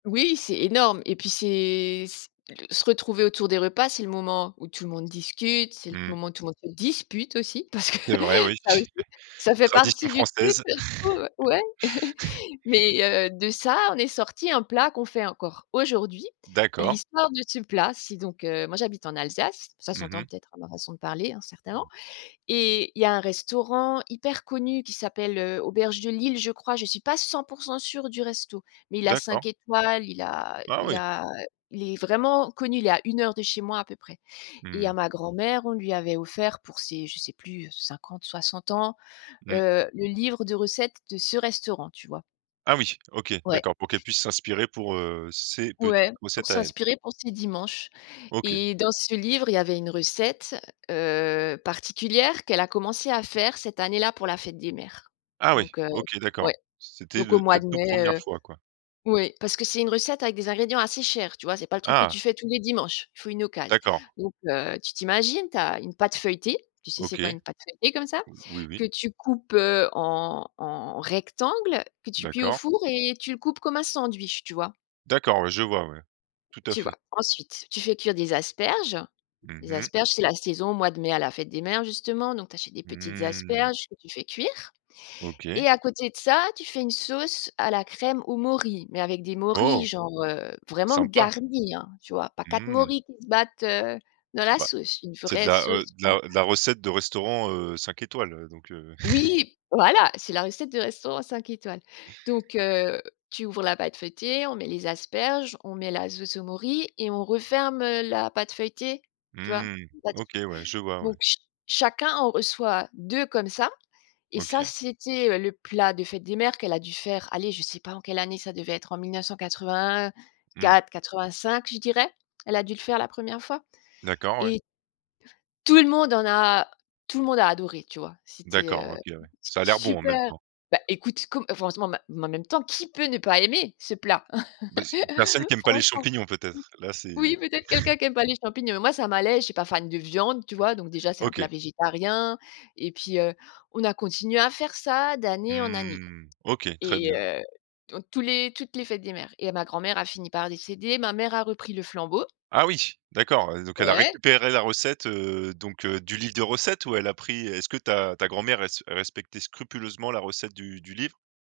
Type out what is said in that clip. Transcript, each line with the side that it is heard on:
left: Oui, c'est énorme. Et puis, c'est s se retrouver autour des repas, c'est le moment où tout le monde discute, c'est le
right: Mmh.
left: moment où tout le monde se dispute aussi, parce que
right: C'est vrai, oui,
left: ça aussi, ça fait
right: tradition
left: partie du truc,
right: française.
left: je trouve, ouais. Mais, heu, de ça, en est sorti un plat qu'on fait encore aujourd'hui. Et
right: D'accord.
left: l'histoire de ce plat, si, donc, heu moi, j'habite en Alsace, ça
right: Mmh
left: s'entend
right: mh.
left: peut-être à ma façon de parler, hein, certainement. Et il y a un restaurant hyper connu qui s'appelle, heu, Auberge de Lille, je crois, je suis pas 100 % sûre du resto, mais il a
right: D'accord.
left: 5 étoiles, il a
right: Ah
left: il
right: oui!
left: a il est vraiment connu. Il est à 1 heure de chez moi, à peu près. Et
right: Mmh.
left: à ma grand-mère, on lui avait offert, pour ses je sais plus, heu, 50-60 ans,
right: Mmh.
left: heu, le livre de recettes de ce restaurant, tu vois?
right: Ah oui, OK,
left: Ouais.
right: d'accord, pour qu'elle puisse s'inspirer pour, heu, ses petites
left: Ouais, pour
right: recettes à elle.
left: s'inspirer pour ces dimanches.
right: OK.
left: Et dans ce livre, il y avait une recette, heu, particulière qu'elle a commencé à faire cette année-là pour la fête des mères.
right: Ah oui,
left: Donc, heu,
right: OK,
left: ouais,
right: d'accord. C'était
left: donc au
right: de
left: mois
right: la
left: de
right: toute
left: mai,
right: 1re
left: heu,
right: fois, quoi.
left: oui, parce que c'est une recette avec des ingrédients assez chers, tu vois? C'est pas le truc que
right: Ah!
left: tu fais tous les dimanches, il faut une occasion.
right: D'accord.
left: Donc, heu, tu t'imagines? Tu as une pâte feuilletée, tu sais, c'est quoi
right: OK,
left: une pâte feuilletée comme ça,
right: oui, oui.
left: que tu coupes, heu, en en rectangles, que tu cuis au
right: D'accord.
left: four, et tu le coupes comme un sandwich, tu vois?
right: D'accord, ouais, je vois, ouais, tout à
left: Tu vois?
right: fait.
left: Ensuite, tu fais cuire des asperges.
right: Mmh
left: Les
right: mh.
left: asperges, c'est la saison, au mois de mai, à la fête des mères, justement. Donc, tu achètes des petites
right: Mmh.
left: asperges que tu fais cuire. Et
right: OK.
left: à côté de ça, tu fais une sauce à la crème aux morilles, mais avec des
right: Oh!
left: morilles, genre, heu, vraiment
right: Sympa.
left: garnies, hein, tu vois, pas 4
right: Mmh.
left: morilles qui se battent, heu, dans la
right: Bah.
left: sauce, une
right: C'est de
left: vraie
right: la, heu
left: sauce
right: de
left: bien
right: la, heu, de la recette de restaurant, heu, 5 étoiles, heu, donc, heu
left: Oui! Voilà, c'est la recette de restaurant 5 étoiles. Donc, heu, tu ouvres la pâte feuilletée, on met les asperges, on met la sauce aux morilles et on referme, heu, la pâte feuilletée, tu vois,
right: Mmh, OK,
left: là-dessus.
right: ouais, je vois ouais.
left: Donc, ch chacun en reçoit 2 comme ça. Et ça,
right: OK.
left: c'était, heu, le plat de fête des mères qu'elle a dû faire. Allez, je sais pas en quelle année, ça devait être en mille neuf cent
right: Mmh.
left: quatre-vingt-quatre-quatre-vingt-cinq, je dirais. Elle a dû le faire la 1re fois
right: D'accord, ouais.
left: et tout le monde en a tout le monde a adoré, tu vois. C'était,
right: D'accord,
left: heu,
right: OK, ouais, ça a l'air bon, en même
left: super.
right: temps.
left: Bah, écoute, com franchement, bah, mais en même temps qui peut ne pas aimer ce plat?
right: Ben, c'est personne qui aime pas les
left: Franchement?
right: champignons, peut-être? Là
left: Oui,
right: c'est.
left: peut-être quelqu'un qui aime pas les champignons, mais moi, ça m'allait. Je suis pas fan de viande, tu vois, donc déjà, c'est un plat
right: OK.
left: végétarien. Et puis, heu, on a continué à faire ça d'année en année
right: Mmh, OK, très
left: et
right: bien.
left: heu, donc tous les toutes les fêtes des mères. Et ma grand-mère a fini par décéder, ma mère a repris le flambeau.
right: Ah oui, d'accord, heu, donc elle a
left: Ouais.
right: récupéré la recette, heu, donc, heu, du livre des recettes, ou elle a pris est-ce que ta ta grand-mère res respectait scrupuleusement la recette du du livre?